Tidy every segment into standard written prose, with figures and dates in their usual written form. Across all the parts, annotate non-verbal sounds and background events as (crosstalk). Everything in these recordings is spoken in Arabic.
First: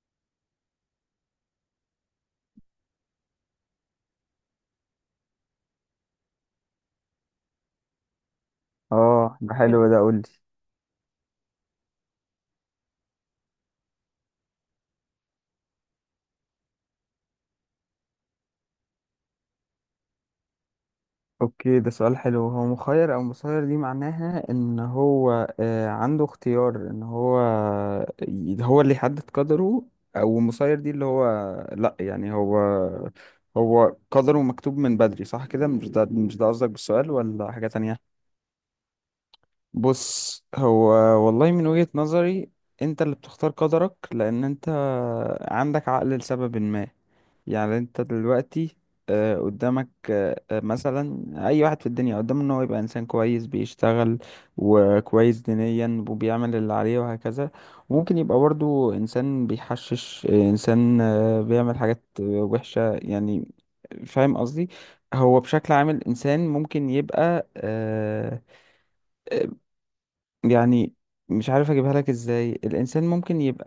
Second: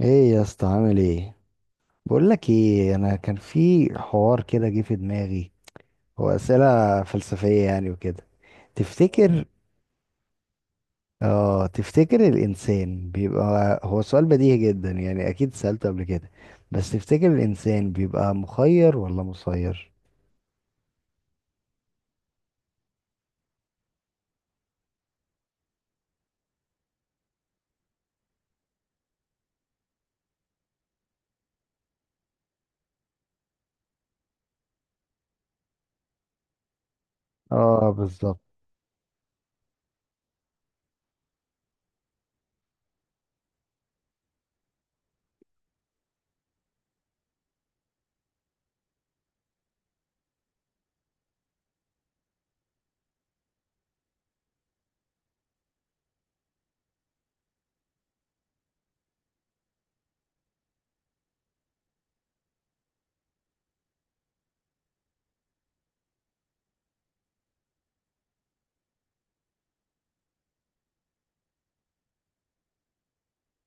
ايه يا اسطى، عامل ايه؟ بقول لك ايه، انا كان في حوار كده جه في دماغي، هو اسئله فلسفيه يعني وكده. اه، تفتكر؟ ده حلو ده، قولي. اه، تفتكر الانسان بيبقى، هو سؤال بديهي جدا يعني، اكيد سالته قبل كده. بس تفتكر الانسان بيبقى مخير ولا مسير؟ اوكي، ده سؤال حلو. هو مخير او مسير، دي معناها ان هو عنده اختيار ان هو هو اللي يحدد قدره، او مسير دي اللي هو، لا يعني هو، هو قدره مكتوب من بدري، صح كده؟ مش ده قصدك بالسؤال ولا حاجة اه، تانية؟ بالظبط. بص، هو والله من وجهة نظري انت اللي بتختار قدرك، لان انت عندك عقل لسبب ما. يعني انت دلوقتي قدامك، مثلا اي واحد في الدنيا قدامه ان هو يبقى انسان كويس، بيشتغل وكويس دينيا وبيعمل اللي عليه وهكذا. وممكن يبقى برضو انسان بيحشش، انسان بيعمل حاجات وحشة يعني. فاهم قصدي؟ هو بشكل عام الانسان ممكن يبقى، يعني مش عارف اجيبها لك ازاي. الانسان ممكن يبقى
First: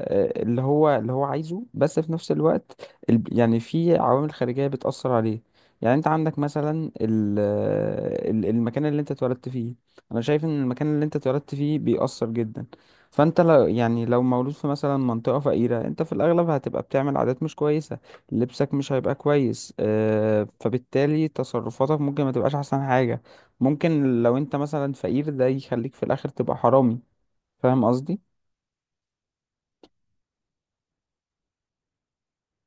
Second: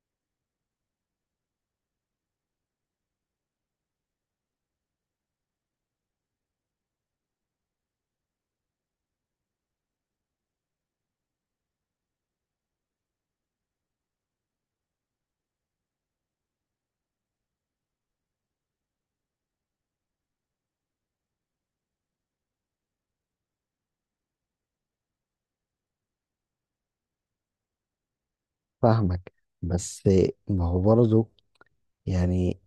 اللي هو، عايزه، بس في نفس الوقت يعني في عوامل خارجية بتأثر عليه. يعني انت عندك مثلا المكان اللي انت اتولدت فيه. انا شايف ان المكان اللي انت اتولدت فيه بيأثر جدا. فانت لو، يعني لو مولود في مثلا منطقة فقيرة، انت في الاغلب هتبقى بتعمل عادات مش كويسة، لبسك مش هيبقى كويس، فبالتالي تصرفاتك ممكن ما تبقاش احسن حاجة. ممكن لو انت مثلا فقير ده يخليك في الاخر تبقى حرامي. فاهم قصدي؟ فاهمك، بس ما هو برضه يعني،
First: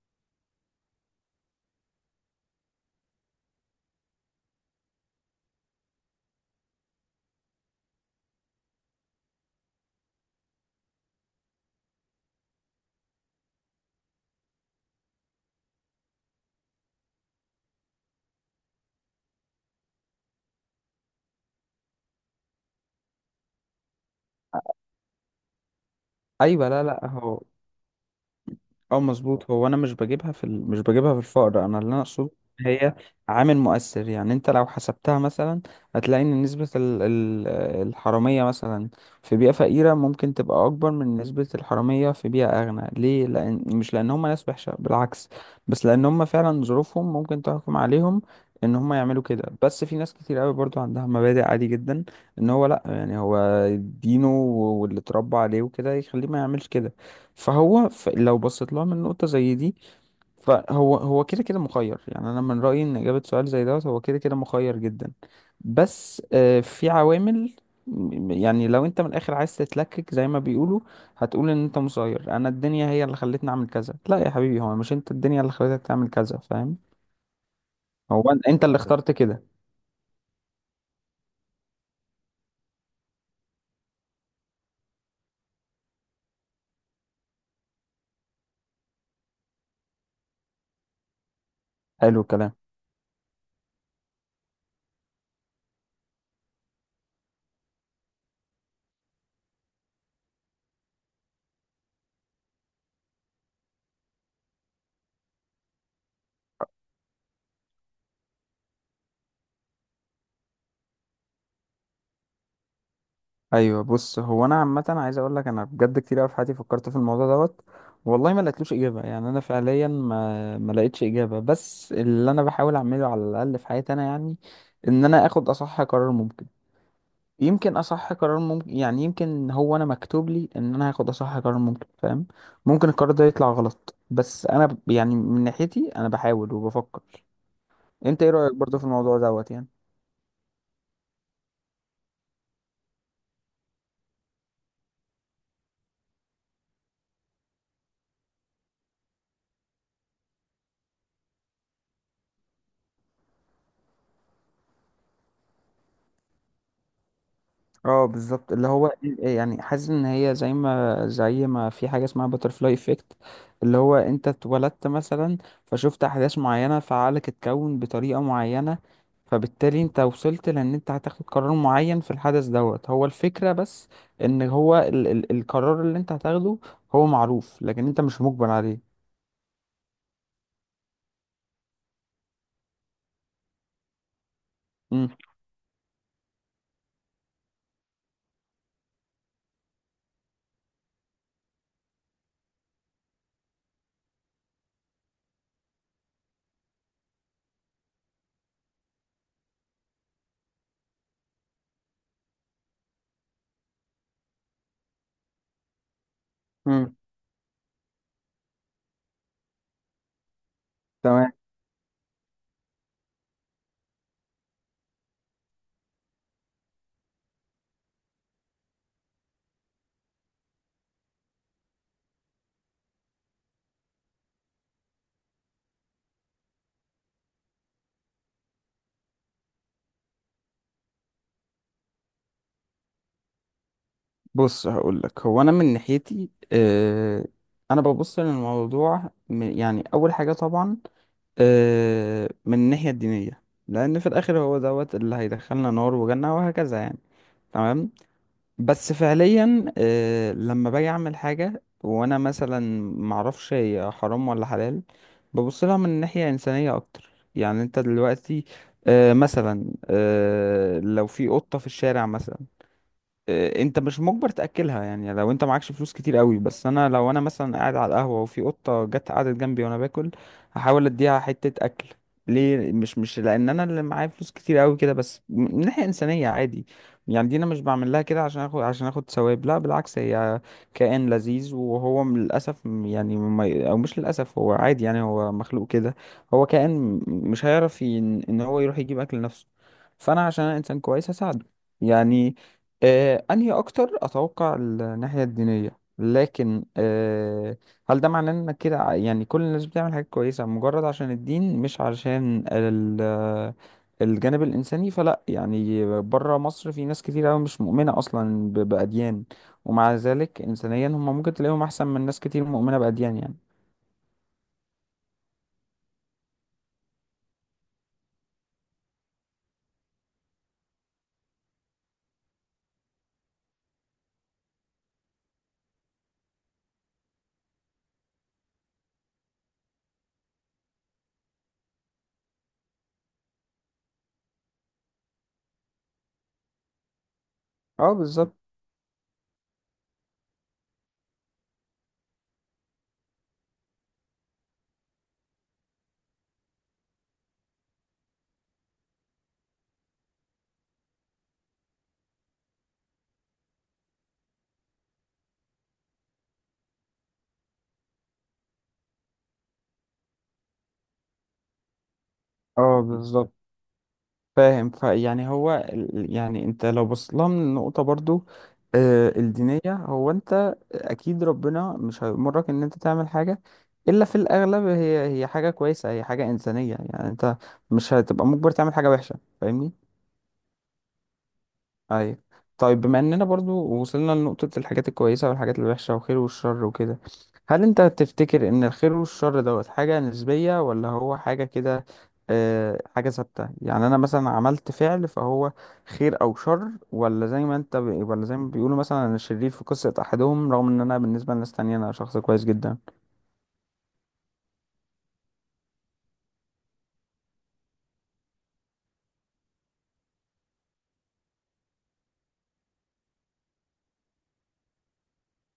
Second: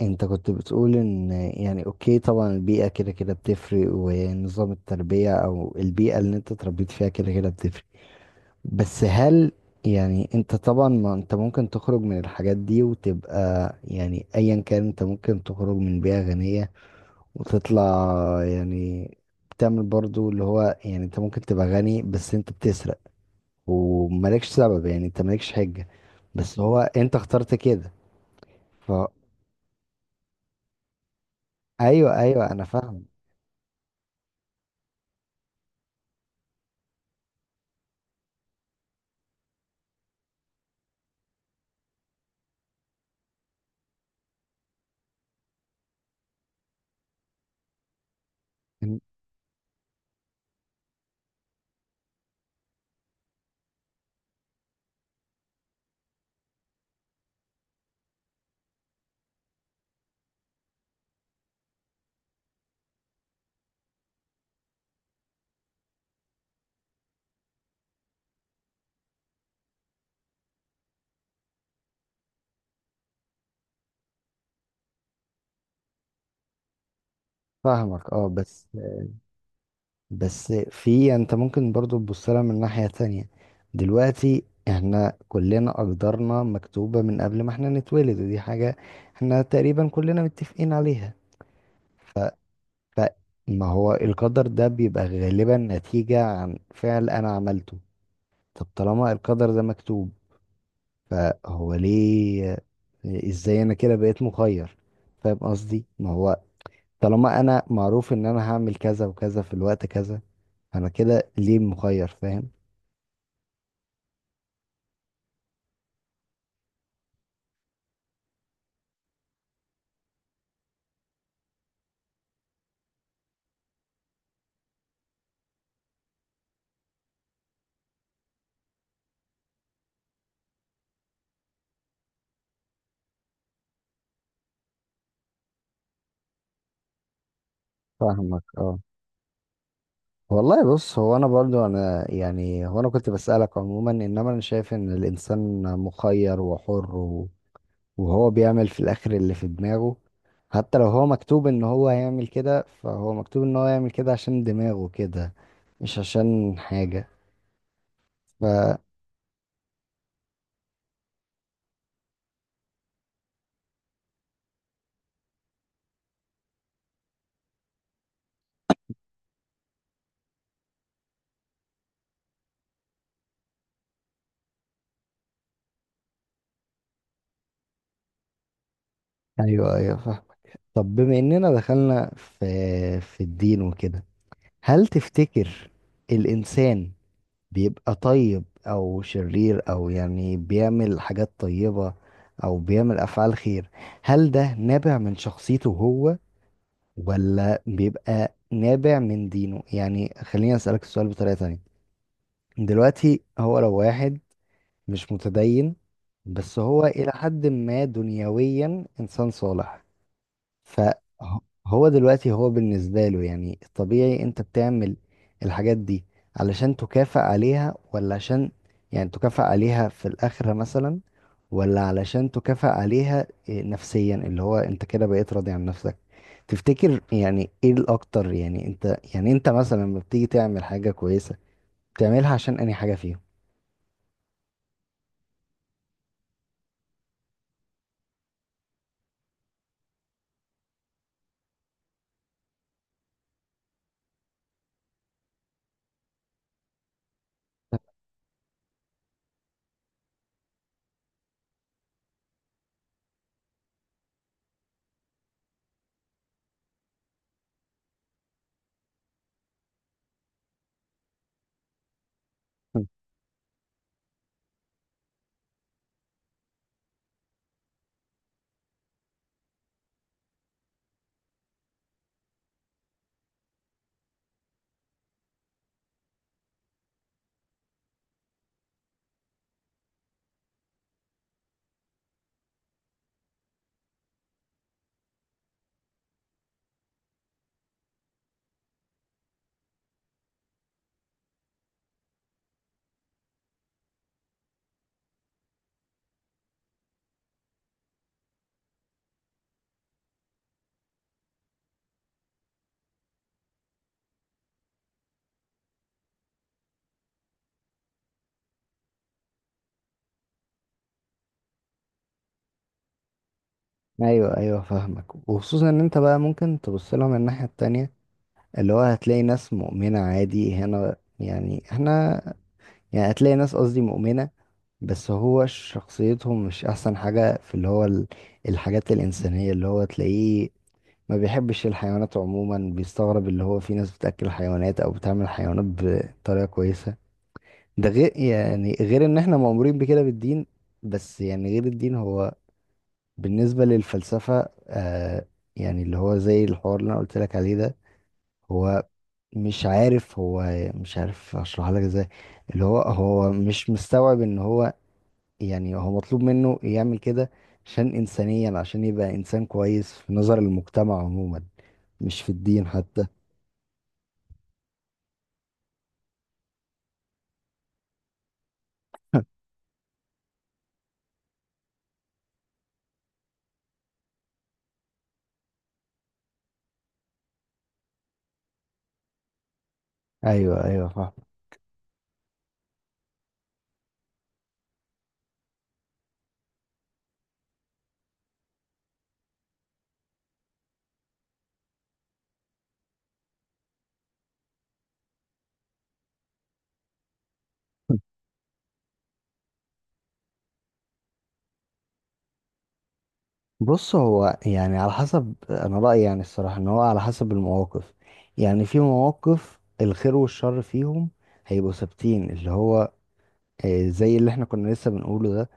انت كنت بتقول ان يعني اوكي، طبعا البيئة كده كده بتفرق ونظام التربية او البيئة اللي انت اتربيت فيها كده كده بتفرق. بس هل، يعني انت طبعا، ما انت ممكن تخرج من الحاجات دي وتبقى، يعني ايا كان، انت ممكن تخرج من بيئة غنية وتطلع، يعني بتعمل برضو اللي هو، يعني انت ممكن تبقى غني بس انت بتسرق ومالكش سبب، يعني انت مالكش حجة، بس ايوه، هو لا لا. انت هو اخترت كده. ف اه، مظبوط. هو انا مش بجيبها في الفقر. انا اللي انا ايوه اقصده ايوه، انا إن هي فاهم. عامل مؤثر. يعني انت لو حسبتها مثلا هتلاقي ان نسبة الحرامية مثلا في بيئة فقيرة ممكن تبقى اكبر من نسبة الحرامية في بيئة اغنى. ليه؟ لان، مش لان هم ناس وحشة، بالعكس، بس لان هم فعلا ظروفهم ممكن تحكم عليهم ان هم إن- يعملوا كده. بس في ناس كتير قوي برضو عندها مبادئ، عادي جدا ان هو، لا يعني هو دينه واللي اتربى عليه وكده يخليه ما يعملش كده. فهو لو بصيت لها من نقطة زي دي، فهو هو كده كده مخير. يعني أنا من رأيي إن إجابة سؤال زي دوت، هو كده كده مخير جدا. بس في عوامل، يعني لو أنت من الآخر عايز تتلكك زي ما بيقولوا، هتقول إن أنت مسير، أنا الدنيا هي اللي خلتني أعمل كذا. لا يا حبيبي، هو مش أنت، الدنيا اللي خلتك تعمل كذا، فاهم؟ فاهمك، هو اه. أنت بس اللي اخترت كده. بس في، انت ممكن برضو تبص لها من ناحية تانية. دلوقتي احنا كلنا اقدارنا مكتوبة من قبل ما احنا نتولد، ودي حاجة احنا تقريبا كلنا متفقين عليها. حلو الكلام. فما هو القدر ده بيبقى غالبا نتيجة عن فعل انا عملته. طب طالما القدر ده مكتوب، فهو ليه، ازاي انا كده بقيت مخير؟ فاهم قصدي، ما هو طالما انا معروف ان انا هعمل كذا وكذا في الوقت كذا، انا كده ليه مخير، فاهم؟ ايوه، بص، هو انا عامه عايز اقول لك انا بجد كتير قوي في حياتي فكرت في الموضوع دوت. والله ما لقيتلوش اجابه، يعني انا فعليا ما لقيتش اجابه. بس اللي انا بحاول اعمله على الاقل في حياتي انا، يعني ان انا اخد اصح قرار ممكن. يمكن اصح قرار ممكن، يعني يمكن هو انا مكتوب لي ان انا هاخد اصح قرار ممكن، فاهم؟ ممكن القرار ده يطلع غلط، بس انا يعني من ناحيتي انا بحاول وبفكر. انت ايه فاهمك، رايك اه. برضه في الموضوع دوت يعني؟ والله، بص، هو انا برضو، انا يعني، هو انا كنت بسألك عموما، انما انا شايف ان الانسان مخير وحر وهو بيعمل في الاخر اللي في دماغه. حتى لو هو مكتوب ان هو هيعمل كده، فهو مكتوب ان هو يعمل كده عشان دماغه كده، مش عشان حاجة. اه ف بالظبط، اللي هو يعني حاسس ان هي زي ما، في حاجه اسمها باترفلاي افكت. اللي هو انت اتولدت مثلا، فشفت احداث معينه، فعقلك اتكون بطريقه معينه، فبالتالي انت وصلت لان انت هتاخد قرار معين في الحدث دوت. هو الفكره بس ان هو ال ال القرار اللي انت هتاخده، هو معروف لكن انت مش مجبر عليه. ايوه ايوه، فاهم. طب بما اننا دخلنا في الدين وكده، هل امم. تفتكر الإنسان بيبقى طيب أو شرير، أو يعني بيعمل حاجات طيبة أو بيعمل أفعال خير؟ هل ده نابع من شخصيته هو، ولا بيبقى نابع من دينه؟ يعني خليني أسألك السؤال بطريقة تانية. دلوقتي هو لو واحد مش متدين، بس هو امم. إلى حد ما دنيويا إنسان صالح، تمام. فهو دلوقتي هو بالنسبة له، يعني الطبيعي انت بتعمل الحاجات دي علشان تكافئ عليها، ولا عشان، يعني تكافئ عليها في الآخرة مثلا، ولا علشان تكافئ عليها إيه نفسيا، اللي هو انت كده بقيت راضي عن نفسك؟ تفتكر يعني ايه الاكتر، يعني انت، يعني انت مثلا لما بتيجي تعمل حاجة كويسة بتعملها عشان انهي حاجة فيهم؟ بص، هقول لك، هو انا من ناحيتي انا ببص للموضوع، يعني اول حاجه طبعا من الناحية الدينية، لأن في الآخر هو دوت اللي هيدخلنا نار وجنة وهكذا يعني. تمام. (laughs) بس فعليا لما باجي أعمل حاجة وأنا مثلا معرفش هي حرام ولا حلال، ببص لها من ناحية إنسانية أكتر. يعني أنت دلوقتي مثلا لو في قطة في الشارع مثلا، انت مش مجبر تاكلها، يعني لو انت معكش فلوس كتير قوي. بس انا لو انا مثلا قاعد على القهوه وفي قطه جت قعدت جنبي وانا باكل، هحاول اديها حته اكل. ليه؟ مش لان انا اللي معايا فلوس كتير قوي كده، بس من ناحيه انسانيه عادي. يعني دي انا مش بعمل لها كده عشان اخد، ثواب. لا بالعكس، هي كائن لذيذ، وهو للاسف، يعني او مش للاسف، هو عادي، يعني هو مخلوق كده. هو كائن م- مش هيعرف ان هو يروح يجيب اكل لنفسه. فانا عشان انا انسان كويس هساعده يعني. انهي اكتر؟ اتوقع الناحيه الدينيه، لكن هل ده معناه انك كده يعني كل الناس بتعمل حاجات كويسه مجرد عشان الدين مش عشان الجانب الانساني؟ فلا، يعني بره مصر في ناس كتير قوي مش مؤمنه اصلا باديان، ومع ذلك انسانيا هم ممكن تلاقيهم احسن من ناس كتير مؤمنه باديان يعني. ايوه ايوه، فاهمك، وخصوصا ان انت بقى ممكن تبص لها من الناحية التانية، اللي هو هتلاقي ناس مؤمنة عادي هنا، يعني احنا، يعني هتلاقي ناس، قصدي مؤمنة، بس هو شخصيتهم مش أحسن حاجة في اللي هو الحاجات الإنسانية، اللي هو تلاقيه ما بيحبش الحيوانات عموما، بيستغرب اللي هو في ناس بتأكل حيوانات أو بتعمل حيوانات بطريقة كويسة. ده اه غير، بالظبط. يعني غير إن احنا مأمورين بكده بالدين. بس يعني غير الدين، هو بالنسبة للفلسفة آه، يعني اللي هو زي الحوار اللي أنا قلت لك عليه ده، هو مش عارف، هو مش عارف اشرحها لك ازاي. اللي هو هو مش مستوعب ان هو، يعني هو مطلوب منه يعمل كده عشان انسانيا، عشان يبقى انسان كويس في نظر المجتمع عموما، مش في الدين اه حتى. بالظبط، فاهم. فيعني هو يعني انت لو بصيت لها من النقطه برضو الدينيه، هو انت اكيد ربنا مش هيأمرك ان انت تعمل حاجة الا في الاغلب هي، حاجة كويسة، هي حاجة انسانية. يعني انت مش هتبقى مجبر تعمل حاجة وحشة، فاهمني؟ ايوه ايوه، فاهم. ايوه. طيب بما اننا برضو وصلنا لنقطة الحاجات الكويسة والحاجات الوحشة والخير والشر وكده، هل انت تفتكر ان الخير والشر دوت حاجة نسبية، ولا هو حاجة كده، حاجة ثابتة؟ يعني انا مثلا عملت فعل فهو خير او شر؟ ولا زي ما بيقولوا، مثلا انا شرير في قصة احدهم رغم ان انا بالنسبة لناس تانية انا شخص كويس جدا. بص، هو يعني على حسب انا رأيي، يعني الصراحة ان هو على حسب المواقف. يعني في مواقف الخير والشر فيهم هيبقوا ثابتين، اللي هو زي اللي احنا كنا لسه بنقوله ده،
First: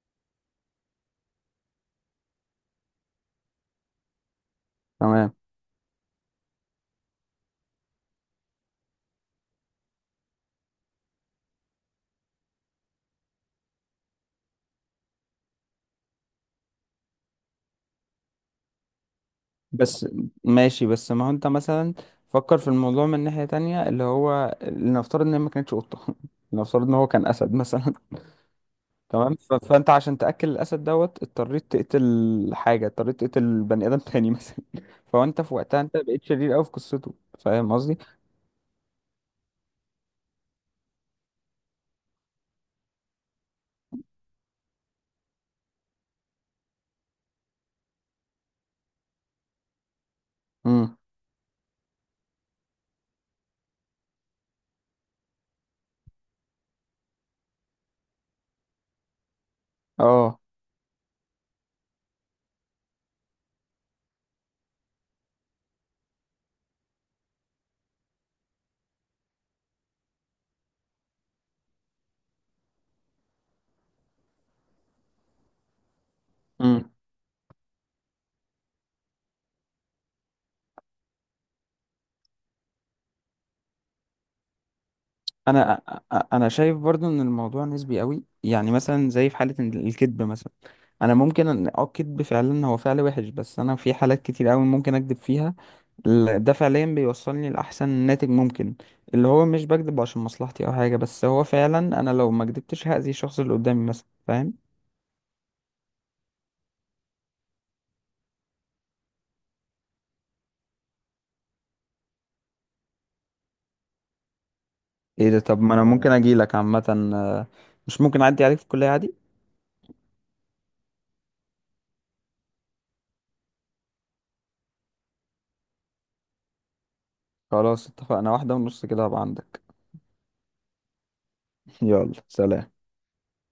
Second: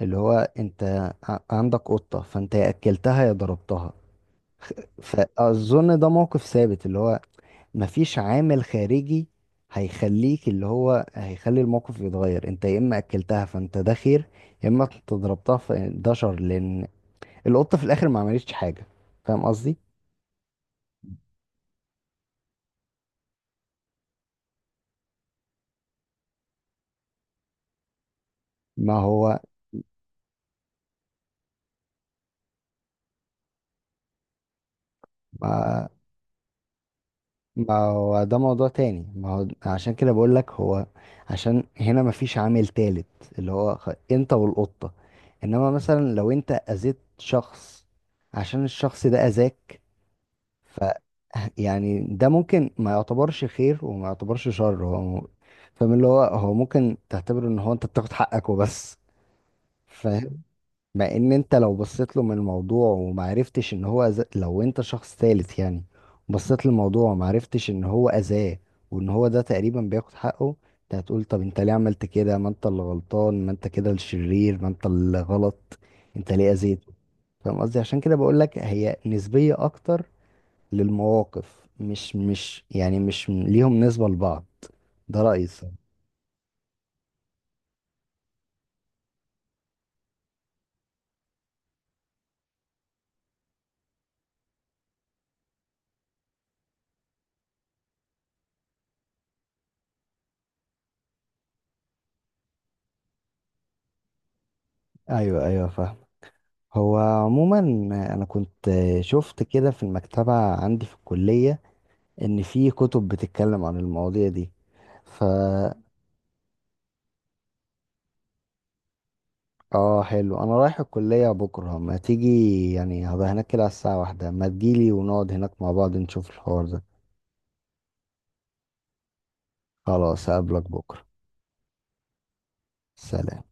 اللي هو انت عندك قطة، فانت يا اكلتها يا ضربتها. تمام. فاظن ده موقف ثابت، اللي هو مفيش عامل خارجي هيخليك، اللي هو هيخلي الموقف يتغير، انت يا اما اكلتها فانت ده خير، يا اما انت ضربتها فده شر، لان القطة في الاخر ما عملتش حاجة. فاهم قصدي؟ بس ماشي، بس ما هو انت مثلا فكر في الموضوع من ناحية تانية، اللي هو لنفترض ان هي ما كانتش قطة (laughs) لنفترض ان هو كان اسد مثلا. ما تمام. هو فانت عشان تاكل الاسد دوت اضطريت تقتل حاجه، اضطريت تقتل بني ادم تاني مثلا. (laughs) فانت في وقتها ما انت بقيت شرير قوي في قصته، فاهم ما قصدي؟ هو ده موضوع تاني، ما هو عشان كده بقول لك هو، عشان هنا مفيش عامل تالت، اللي هو انت والقطة. انما مثلا لو انت اذيت شخص عشان الشخص ده اذاك، ف امم. (laughs) يعني ده ممكن ما يعتبرش خير وما يعتبرش شر، هو فاهم؟ اللي هو هو ممكن تعتبره ان هو انت بتاخد حقك وبس. (laughs) اه. مع ان انت لو بصيت له من الموضوع ومعرفتش ان هو أذى، لو انت شخص ثالث يعني بصيت للموضوع ومعرفتش ان هو اذاه، وان هو ده تقريبا بياخد حقه، انت هتقول طب انت ليه عملت كده، ما انت اللي غلطان، ما انت كده الشرير، ما انت اللي غلط، انت ليه امم. اذيته؟ فاهم قصدي؟ عشان كده بقول لك هي نسبية اكتر للمواقف، مش يعني مش ليهم نسبة لبعض. ده رأيي الصراحة. انا انا شايف برضو ان الموضوع نسبي قوي، يعني مثلا زي في حاله إن الكذب مثلا. انا ممكن ان، الكذب فعلا هو فعل وحش، بس انا في حالات كتير قوي ممكن اكذب فيها، ده فعليا بيوصلني لاحسن ناتج ممكن. اللي هو مش بكذب عشان مصلحتي او حاجه، بس هو فعلا انا لو ما كذبتش هاذي الشخص اللي قدامي مثلا، فاهم؟ ايوه ايوه، فاهم. هو عموما، انا كنت شفت كده في المكتبة عندي في الكلية، ان في كتب بتتكلم عن المواضيع دي. ف ايه ده؟ طب ما انا ممكن اجي لك عامة، آه، مش ممكن اعدي عليك في الكلية عادي؟ اه، حلو، انا رايح الكلية بكرة، ما تيجي، يعني هبقى هناك كده على الساعة 1، ما تجيلي ونقعد هناك مع بعض نشوف الحوار ده. خلاص، اتفقنا، 1:30 كده هبقى عندك. خلاص، هقابلك بكرة. (laughs) يلا سلام. سلام.